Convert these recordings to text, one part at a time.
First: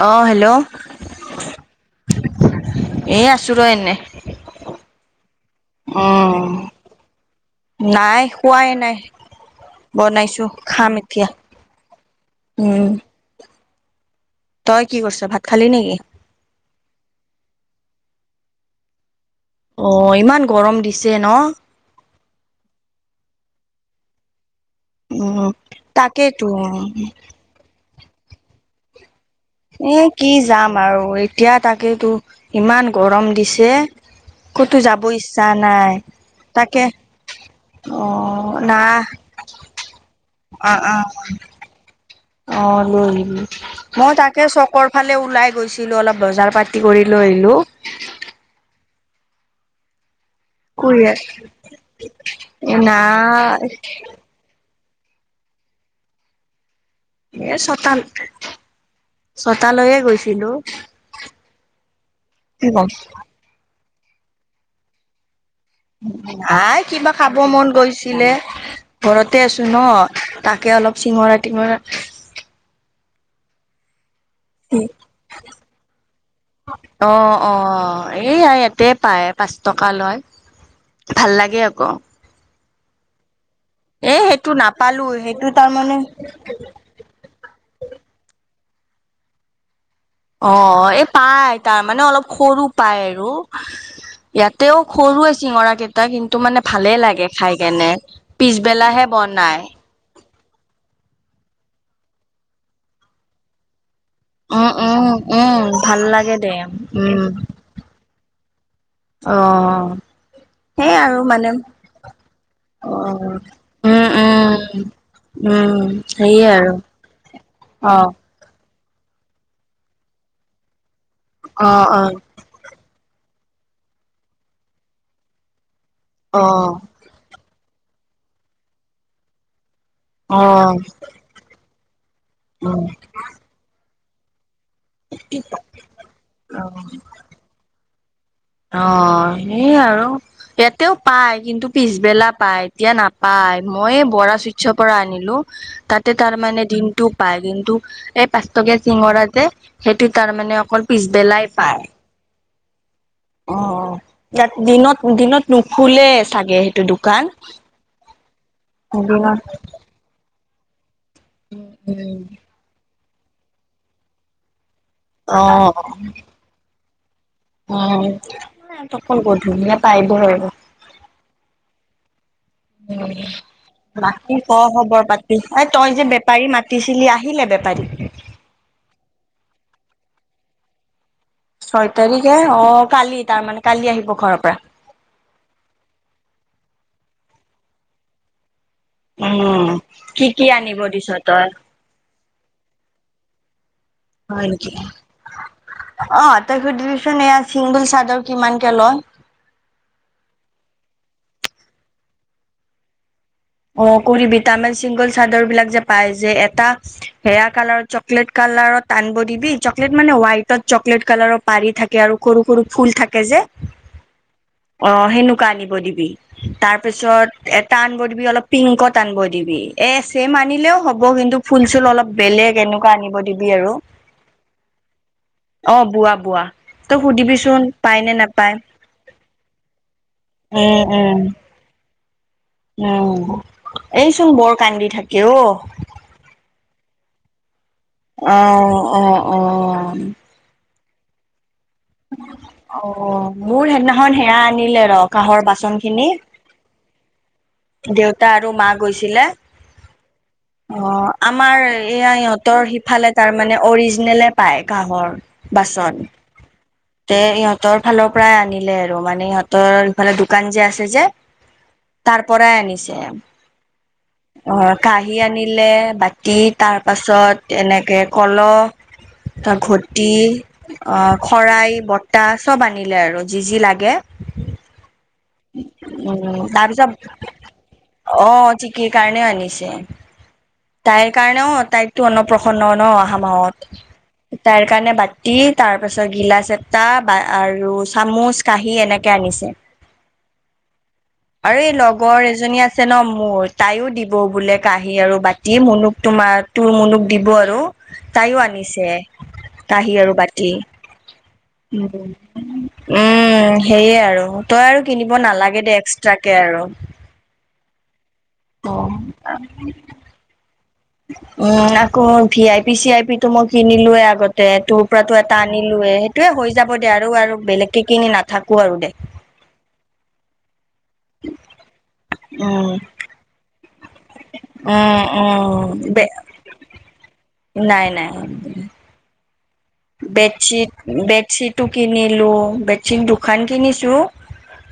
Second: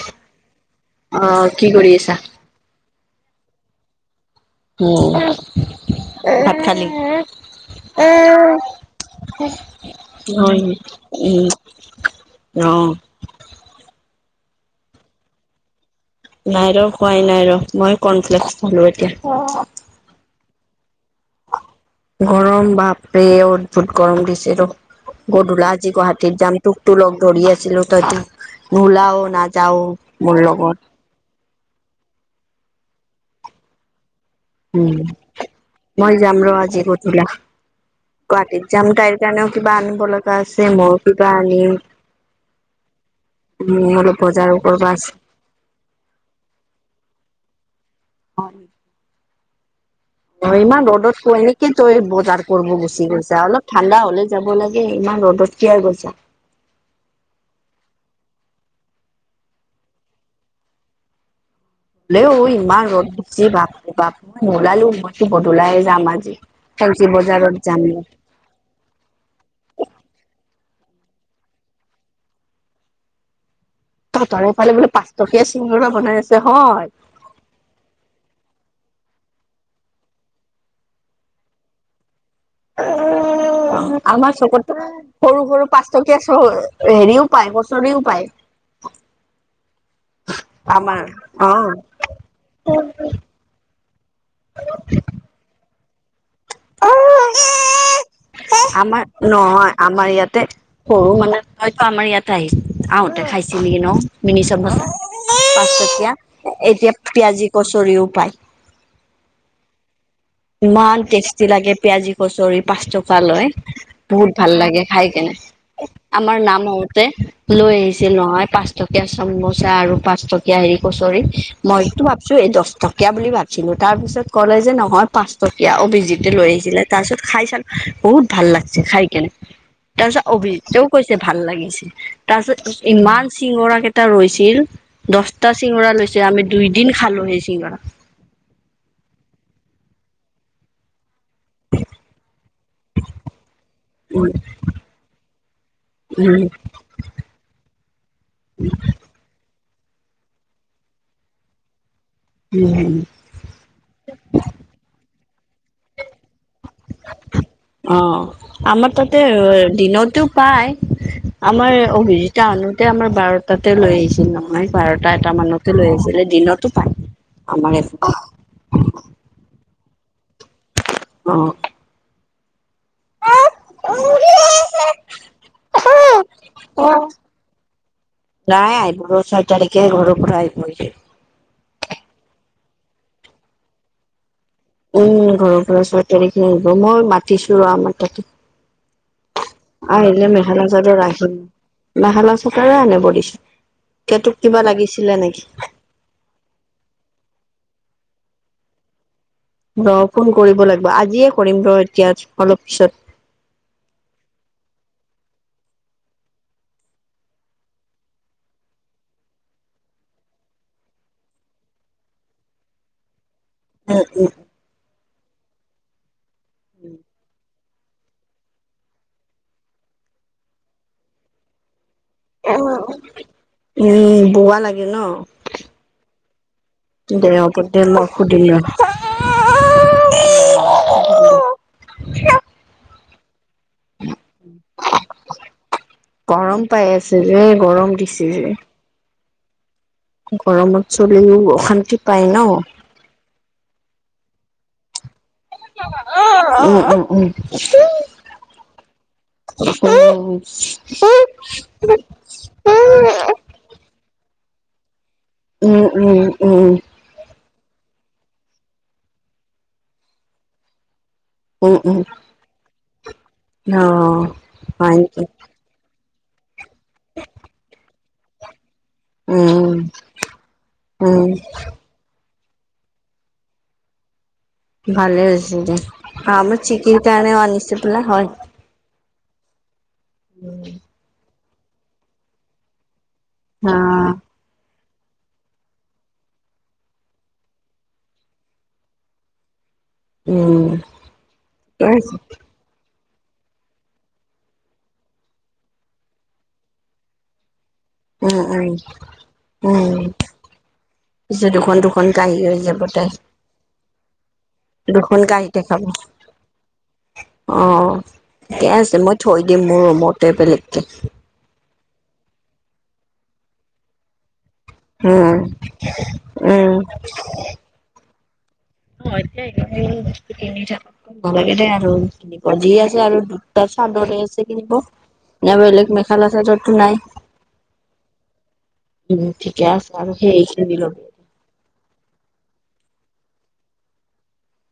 অ hello অহ কি কৰি আছা? এই আছোঁ ৰ এনেই। উ উম ভাত খালি? উ নাই খোৱাই নাই বনাইছো হয় খাম এতিয়া উ। উম অহ। তই কি কৰিছ ভাত খালি নেকি? নাই ৰ খোৱাই নাই ৰ মই কৰ্ণফ্লেক্স খালোঁ এতিয়া। অ ইমান গৰম দিছে ন? গৰম বাপৰে অদ্ভুত গৰম দিছে ৰ। উম গধুলা আজি গুৱাহাটীত তাকেইতো যাম তোক তো লগ ধৰি আছিলো তইতো নোলাও না এ কি যাম আৰু এতিয়া তাকেতো ইমান গৰম দিছে। ক'তো উম, যাব ইচ্ছা নাই মই যাম ৰ আজি তাকে। গধূলা। অ গুৱাহাটীত না যাম তাইৰ কাৰণেও কিবা আনিব লগা আছে অ ময়ো অ কিবা আনিম। অ লৈ আহিবি উম, মই অলপ তাকে বজাৰো কৰবা চকৰ আছে। ফালে ওলাই গৈছিলো অলপ বজাৰ পাতি কৰি লৈ হিলো। অ। অ ইমান খুৰীয়ে ৰ'দত কৈ এনেকে তই বজাৰ কৰব এ গুচি গৈছা নাই অলপ ঠাণ্ডা হলে যাব লাগে। ইমান ৰদত কিয়া গৈছা। এ ছতাল ছতালৈয়ে গৈছিলো। হ'লেও কি ক'ম ইমান ৰ'দ দিছে বাপৰে বাপ নুলালেও নহয়। নাই কিবা খাব বজাৰত মন যাম গৈছিলে ঘৰতে আছো ন তাক কে অলপ চিঙৰা টিঙৰা। তহঁতৰ এইফালে বোলে পাঁচ টকীয়া চিঙৰা বনাই আছে হয় অ অ এইয়া ইয়াত। তে পায় পাঁচ টকা লয় ভাল লাগে আকৌ উ। এ আমাৰ সেইটো চকতো নাপালো সেইটো সৰু সৰু তাৰমানে পাঁচটকীয়া চ হেৰিও পায় কছৰিও পায়। অ আমাৰ এই পাই অ তাৰ মানে অলপ সৰু পায় আৰু। ইয়াতেও সৰুৱে চিঙৰাকেইটা কিন্তু মানে ভালে লাগে খাই কেনে। পিছবেলাহে আমাৰ বনাই নহয় আমাৰ ইয়াতে সৰু মানে হয়তো আমাৰ ইয়াত আহি আহোতে খাইছে নেকি ন? মিনিচাম উম উম উম ভাল পাছতকিয়া লাগে দে এতিয়া উম পিয়াজি কচৰিও পায় অ', সেই ইমান আৰু টেষ্টি মানে লাগে পিয়াজি কচৰি পাঁচ। চ অ', লয় উম, বহুত ভাল লাগে উম। খাই কেনে উম, আমাৰ সেয়ে নাম আৰু হওঁতে লৈ অ', আহিছিল নহয় পাঁচ। পাঁচ টকীয়া চামোচা আৰু পাঁচটকীয়া হেৰি কচৰি অ', মইটো অ'। ভাবছো এই দশ টকীয়া বুলি ভাবছো ছিলো তাৰ পিছত ক'লে যে নহয় পাঁচ টকীয়া অভিজিতে লৈ অ', অ', আহিছিলে তাৰ পিছত খাই চালো বহুত ভাল লাগছে খাই কেনে। তাৰপিছত অভিজিতেও কৈছে ভাল লাগিছে তাৰপিছত উম, ইমান চিঙৰাকেইটা ৰৈছিল। দহটা চিঙৰা লৈছে আমি দুই দিন খালো সেই চিঙৰা অ সেই আৰু ইয়াতেও পাই কিন্তু পিছবেলা পায় এতিয়া নাপায় মই উম, বৰা চুইটচৰ পৰা আনিলো তাত। তাৰ উম, মানে দিনটো পায় কিন্তু এই পাঁচটকীয়া চিঙৰা যে সেইটো তাৰ মানে অকল পিছবেলাই পায়। উম হম। অ ইয়াত দিনত দিনত নুখুলে চাগে সেইটো দোকান অ আমাৰ তাতে দিনত দিনতো পায় আমাৰ উম। অভিজিতা আনোতে আমাৰ বাৰটাতে লৈ আহিছিল নহয় বাৰটা এটা মানতে লৈ আহিছিলে দিনতো পায় আমাৰ অঁ এইফালে। ইয়াত অকল গধূলিহে পাই ভৰ অ উম বাকি ক খবৰ পাতি অই তই যে বেপাৰী মাতিছিলি আহিলে বেপাৰী নাই আহিব বোৰ ছয় তাৰিখে ঘৰ পৰা আহিব ছয় তাৰিখে অ কালি তাৰমানে কালি আহিব ঘৰৰ পৰা উম ঘৰৰ পৰা ছয় তাৰিখে আহিব মই মাতিছো ৰ আমাৰ তাতে উম, কি আহিলে কি মেখেলা আনিব চাদৰ দিছ আহিল তই? মেখেলা চাদৰে আনিব দিছে হয় নেকি অ তই সুধিবচোন এয়া চিংগল চা দৰ কিমানকে লয় ৰ ফোন কৰিব লাগিব আজিয়ে কৰিম ৰ এতিয়া অলপ পিছত অ কৰি ভিটামিন চিংগল চাদৰ বিলাক যে পায় যে এটা হেয়া কালাৰ চকলেট কা লাৰত আনব দিবি চকলেট মানে হোৱাইটত চকলেট কালাৰৰ পাৰি থাকে আৰু সৰু সৰু ফুল থাকে যে উম উম অ সেনেকোৱা আনব দিবি তাৰপিছত এটা আনব দিবি অলপ পিংকত আনব দিবি এ চেম আনিলেও হ'ব কিন্তু ফুল চুল অলপ বেলেগ এনেকোৱা আনিব দিবি আৰু উম বোৱা লাগে ন অ বোৱা বোৱা তই দে হ'ব সুধিবিচোন দে পাই মই নে সুধিম নাপায় ৰ। উম উম [unintelligible] উম এইচোন বৰ কান্দি থাকে অ গৰম পাই আছিলে অ অ অ গৰমত চলিও অশান্তি পায় ন। অ মোৰ সেইদিনাখন সেয়া আনিলে ৰ কাঁহৰ বাচন খিনি উম উম উম দেউতা আৰু মা গৈছিলে উম অ আমাৰ এয়া ইহঁতৰ সিফালে তাৰমানে অৰিজিনেলে পায় কাঁহৰ বাচন উম উম তে ইহঁতৰ ফালৰ পৰাই আনিলে আৰু মানে ইহঁতৰ ইফালে দোকান যে আছে যে উম উম তাৰ পৰাই আনিছে অ অ হয় কাহী নেকি আনিলে বা তি তাৰপাছত এনেকে কলহ ত উম ঘটি অহ উম শৰাই। লোটা চব আনিলে আৰু যি যি লাগে। ভালে হৈছে দে উ আমাৰ তাৰপিছত চিকিৰ কাৰণেও আনিছে বোলে হয়। অ জিকিৰ কাৰণে আনি। ছে তাইৰ কাৰণেও তাইকতো অন্নপ্ৰসন্ন ন হাঔ। উম তাইৰ কাৰণে বাতি তাৰ পাছত গিলাচ এ। টা বা আৰু চামুচ কাঁহী এনেকে আনিছে। উম আৰু এই লগৰ এজনী আছে ন ম মোৰ তাইও দিব বোলে কাঁহি আৰু বাতি মুনুক তোমাৰ তোৰ মুনুক দিব আৰু উম তাইও আনিছে কাহি উম আৰু বাতি। পিছে দুখন দুখন গাড়ী হৈ যাব উ তাই উম সেয়ে আৰু তই আৰু কিনিব দুখন গাড়ী নালাগে দে দেখাব এক্সট্ৰাকে আৰু অ ঠিকে আছে মই থৈ দিম মোৰ ৰুমতে বেলেগকে উম আকৌ V I P C I P তো মই কিনিলোয়ে আগত। দে তোৰ পৰা তো এটা উম আনিলোে সেইটোয়ে হৈ যাব উম দে আৰু আৰু বেলেগকে কিনি নাথ অ এয়া নি। নালাগে দে আৰু কিনিব উম যি আছে আৰু দুটা চাদৰে আছে কিনিব উম না উম বেলেগ বে মেখেলা চাদৰোতো নাই। নাই নাই। উম ঠিকে আছে আৰু সেই বেডশ্বীট কিনি লবি - বেডশ্বীটো কিনিলো, বেডশ্বীট দুখান কিনিছো।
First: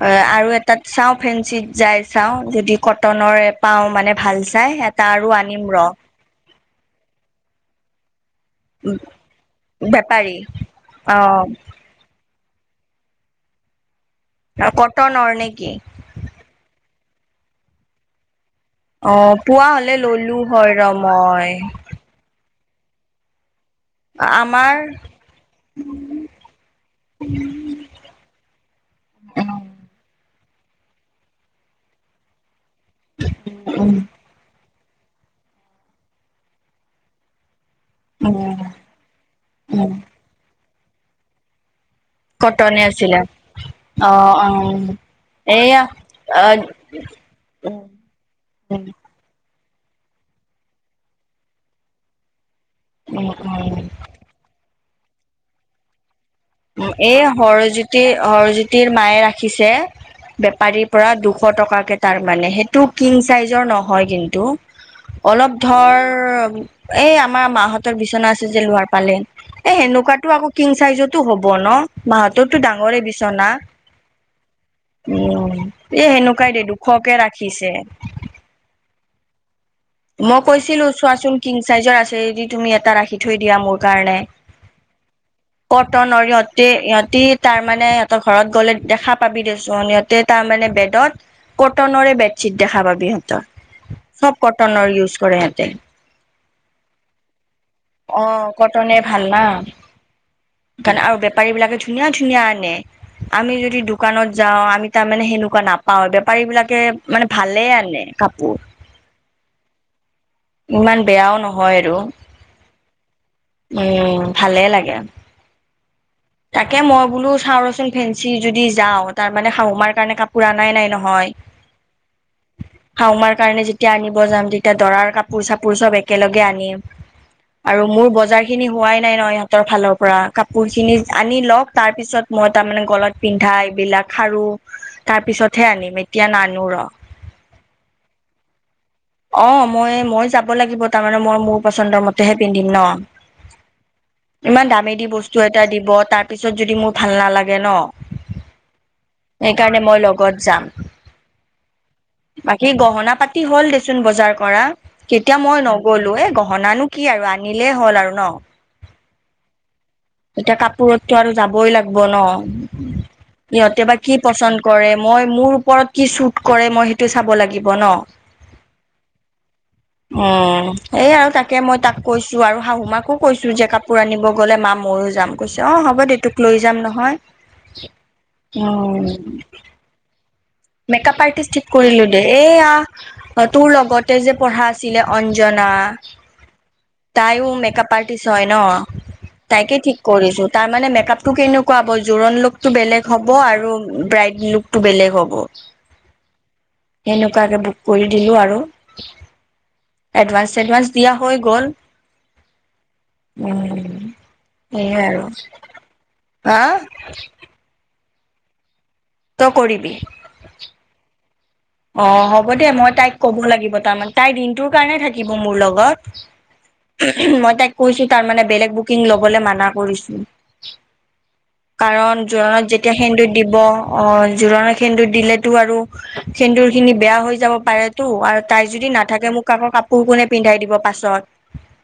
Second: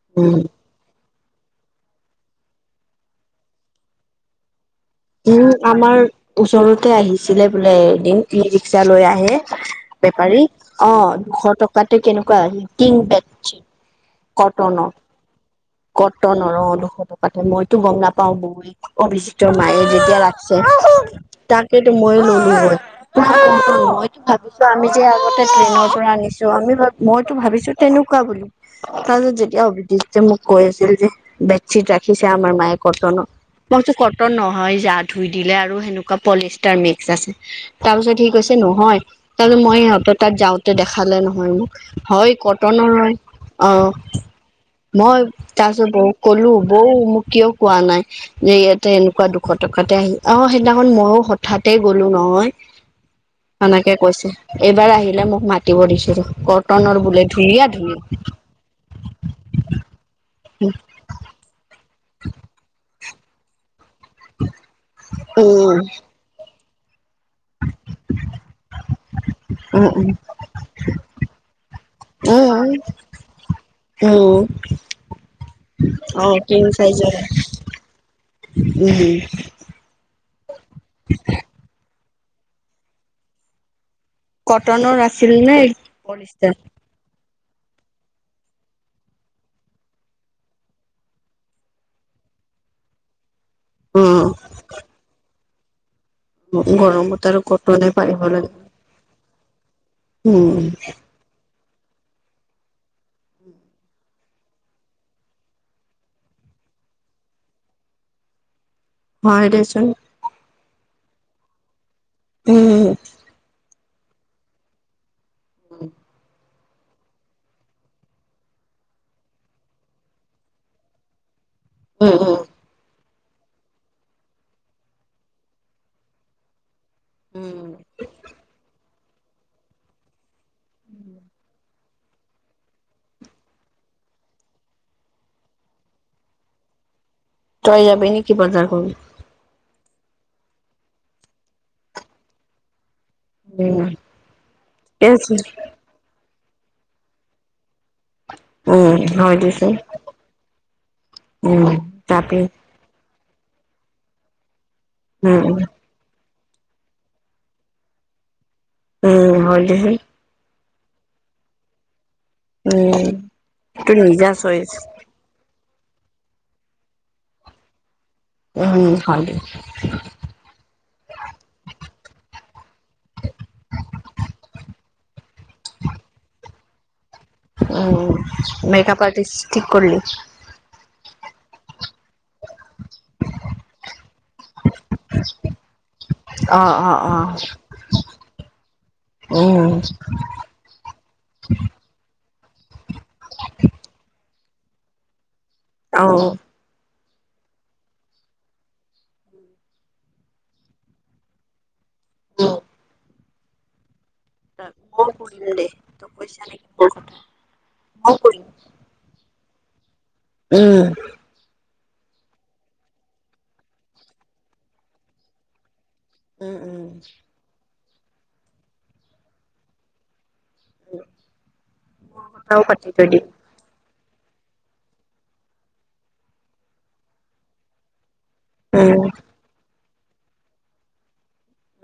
এ উম আৰু এটাত চাওঁ ফেঞ্চিত যাই চাওঁ যদি কটনৰে পাওঁ মানে ভাল চাই এট উম আমাৰ ওচৰতে আহিছিলে বোলে এদিন। ই ৰিক্সা লৈ আহে বেপাৰী, অ' দুশ টকাতে কেনেক কুৱা কিং বেডশ্বীত কটনৰ, কটনৰ অ' দুশ টকা। মইতো গম নাপাওঁ অ পুৱা হলে এতিয়া ললো ৰাখছে হয় ৰ মই তাকেতো মইয়ো ললু হৈ। মইতো ভাবিছো আমাৰ আমি যে আগতে ট্ৰেইনৰ পৰা আনিছো, আমি - মইতো ভাবিছো তেনেকুৱা বুলি। তাৰপিছত যেতিয়া [unintelligible] দি যে মোক। কৈ আছিল যে বেডশ্বীট ৰাখিছে আমাৰ মায়ে কটনৰ মই কৈছোঁ কটন নহয়। জা ধুই দিলে আৰু সেনেকুৱা পলিষ্টাৰ মিক্স আছে। তাৰপিছত সি কৈছে উম নহয়, তাৰপিছত মই উম সিহঁতৰ তাত যাওঁতে দেখালে নহয় মোক। হয় কটনে কটনৰ হয়। আছিলে অ'। মই তাৰ এয়া পিছত বৌক অ কলো বৌ মোক কিয় কোৱা উম নাই যে উম ইয়াতে এনেকুৱা দুশ শ টকাতে আহি অ সেইদিনাখন মইয়ো হঠাতে গ'লো নহয়। উম উম সেনেকে কৈছে, এইবাৰ আহিলে মোক মাতিব দিছো ৰস। এই হৰজ্যোতি হৰজ্যোতিৰ মায়ে ৰাখিছে। বেপাৰীৰ পৰা দুশ টকাকে। তাৰ মানে সেইটো কিং চাইজৰ নহয় কিন্তু উম অলপ ধৰ এই আমাৰ মা হঁতৰ বিচনা আছে যে লোৱাৰ পালে এ উম সেনেকুৱাতো আক টো হ'ব ন মা উম হতৰতো ডাঙৰে বিচনা। উম উম উম এ অ সেনেকুৱাই কিং দেই চাইজৰ দুশকে ৰাখিছে। [unintelligible] মই কৈছিলো চোৱাচোন কিং চাইজৰ আছে যদি তুমি এটা ৰাখি থৈ দিয়া মোৰ কাৰণে, কটনৰ আছিল নে কটনৰ পলিষ্টাৰ সিহতে সিহতি তাৰমানে সিহতৰ ঘৰত গলে দেখা পাবি দেছোন সিহতে তাৰ মানে বেডত কটনৰে বেড শ্বীত দেখা পাবি সিহতৰ। উম। উজ কৰে সেতে। গৰমত আৰু কটনে অ পাৰিব লাগে। কটনে ভাল ন, উম কাৰণ আৰু বেপাৰী বিলাকে ধুনীয়া ধুনীয়া আনে আমি যদি দোকানত যাও আমি তাৰমানে সেনেকুৱা নাপাও বেপাৰী বিলাকে মানে ভালে আনে। কাপোৰ হয় দেছোন। ইমান বেয়াও নহয় আৰু। উম। উম, ভালে লাগে। [inaudible] তাকে মই বোলো চাওঁ ৰচোন ফেঞ্চি যদি যাওঁ তাৰ মানে শাহু মাৰ কাৰণে কাপোৰ আনাই নাই নহয়। উম, উম। শাহু মাৰ কাৰণে যেতিয়া আনিব যাম তেতিয়া দৰাৰ কাপোৰ -চাপোৰ চব একেলগে আনিম। উম আৰু মোৰ বজাৰ খিনি হোৱাই নাই নহয় ইহঁতৰ ফালৰ পৰা কাপোৰ খিনি আনি লওক তাৰ পিছত মই তাৰমানে গলত পিন্ধা এইবিলাক খাৰু তাৰ পিছতহে আনিম। এতিয়া নানু ৰ। তই যাবি নেকি বজাৰ কৰিবলে? অহ, ময়ে - মই যাব লাগিব তাৰমানে মই মোৰ পচন্দৰ মতেহে পিন্ধিম ন'। উম ইমান দামেদি ঠিকে আছে বস্তু এটা দিব তাৰ পিছত যদি মোৰ ভাল নালাগে ন'। এইকাৰণে মই লগত যাম। উম, যাপি তি হ'ল দেচোন বজাৰ কৰা কেতিয়া মই নগ'লো এ ভনানো কি আৰু আনিলেই হ'ল আৰু ন'। উম, হয় দেহে। এতিয়া কাপোৰতটো আৰু যাবই লাগব ব ন' সিহঁতে বা কি নিজা পচন্দ চইচ কৰে। মই মোৰ ওপৰত কি শ্বুট কৰে মই সেইটো চাব লাগিব ন'। উম, হয় দে। হেইয়ে আৰু তাকে মই তাক কৈছো আৰু শাহু মাকো কৈছো যে কাপোৰ আনিব গ'লে মা ময়ো যাম। কৈছে অহ হ হ'ব দে তোক লৈ যাম নহয়। উম, উম মেকআপ আৰ্টিষ্ট ঠিক কৰলি? মেকপ আৰ্টিষ্ট ঠিক কৰিলো দে, এ আ তোৰ লগতে যে পঢ়া আছিলে অঞ্জনা অ অ অ তাইও মেকআপ আৰ্টিষ্ট হয় ন' উম তাইকে ঠিক কৰিছো, তাৰ মানে মেকআপ টো কেনেকুৱা হ'বজোৰণ লোক টো বেলেগ হ'ব আৰু ব্ৰাইড লুক টো বেলেগ হ'ব। অহ। এনেকুৱাকে বুক কৰি দিলো আৰু এডভানস -চেডভানস দিয়া হৈ গ'ল। উম। উম সেয়াই মই আৰু কৰিম দে [unintelligible] মই হা কৰিম ত' কৰিবি? উম, অহ, হ'ব দে মই তাইক কব লাগিব তাৰমানে তাই দিনটোৰ কাৰণে থাকিব মোৰ লগত। উম, উম। মই তাইক কৈছো তাৰ মানে বেলেগ বুকিং ল'বলে মানা কৰিছো। কাৰণ কথাও জোৰণত পাতি যেতিয়া থৈ দিম সেন্দুৰ দিব অহ, জোৰণত সেন্দুৰ দিলেতো আৰু সেন্দুৰ খিনি বেয়া হৈ যাব পাৰে টো, আৰু তাই যদি উম নাথাকে মোক আাকৌ কাপোৰ কোনে পিন্ধাই দিব পাছত?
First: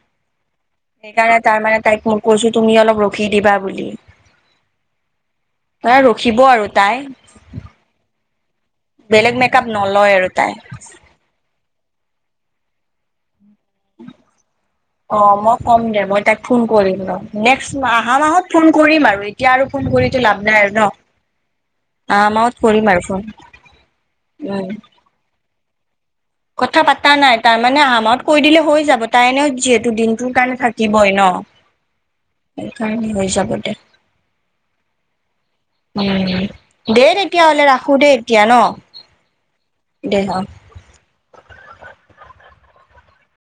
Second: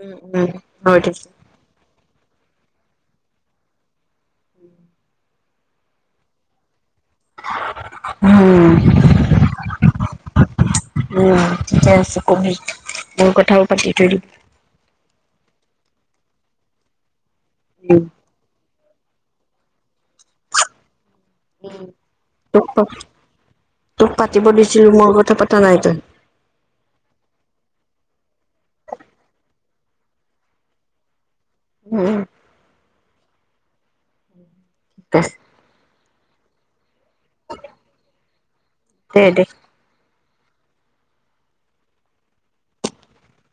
উম উম হয় দে সেইকাৰণে তাৰ মানে তাইক মই কৈছো, তুমি অলপ ৰখি দিবা বুলি। [inaudible] তাই ৰখিব আৰু। তাই উম' বেলেগ মেকআপ নলয় আৰু তাই। ঠিকে কবি, মোৰ কথাও পাতি থৈ অ মই ক'ম দে মই তাইক ফোন কৰিম ৰ, নেক্সট আহা মাহত ফোন কৰিম আৰু এতিয়া আৰু ফোন কৰিতো লাভ নাই আৰু ন? আহা মাহত তোক, কৰিম আৰু ফোন তোক পাতিব উম দিছিলো মোৰ কথা পাতা নাই তই? কথা পাতা নাই তাৰ মানে আৰামত কৈ দিলে হৈ যাব, তাই এনেও যিহেতু দিনটোৰ কাৰণে থাকিবই ন। উম' উম' হৈ যাব দে। বেছ উম' দে তেতিয়াহ'লে ৰাখোঁ দে এতিয়া ন? দে অহ।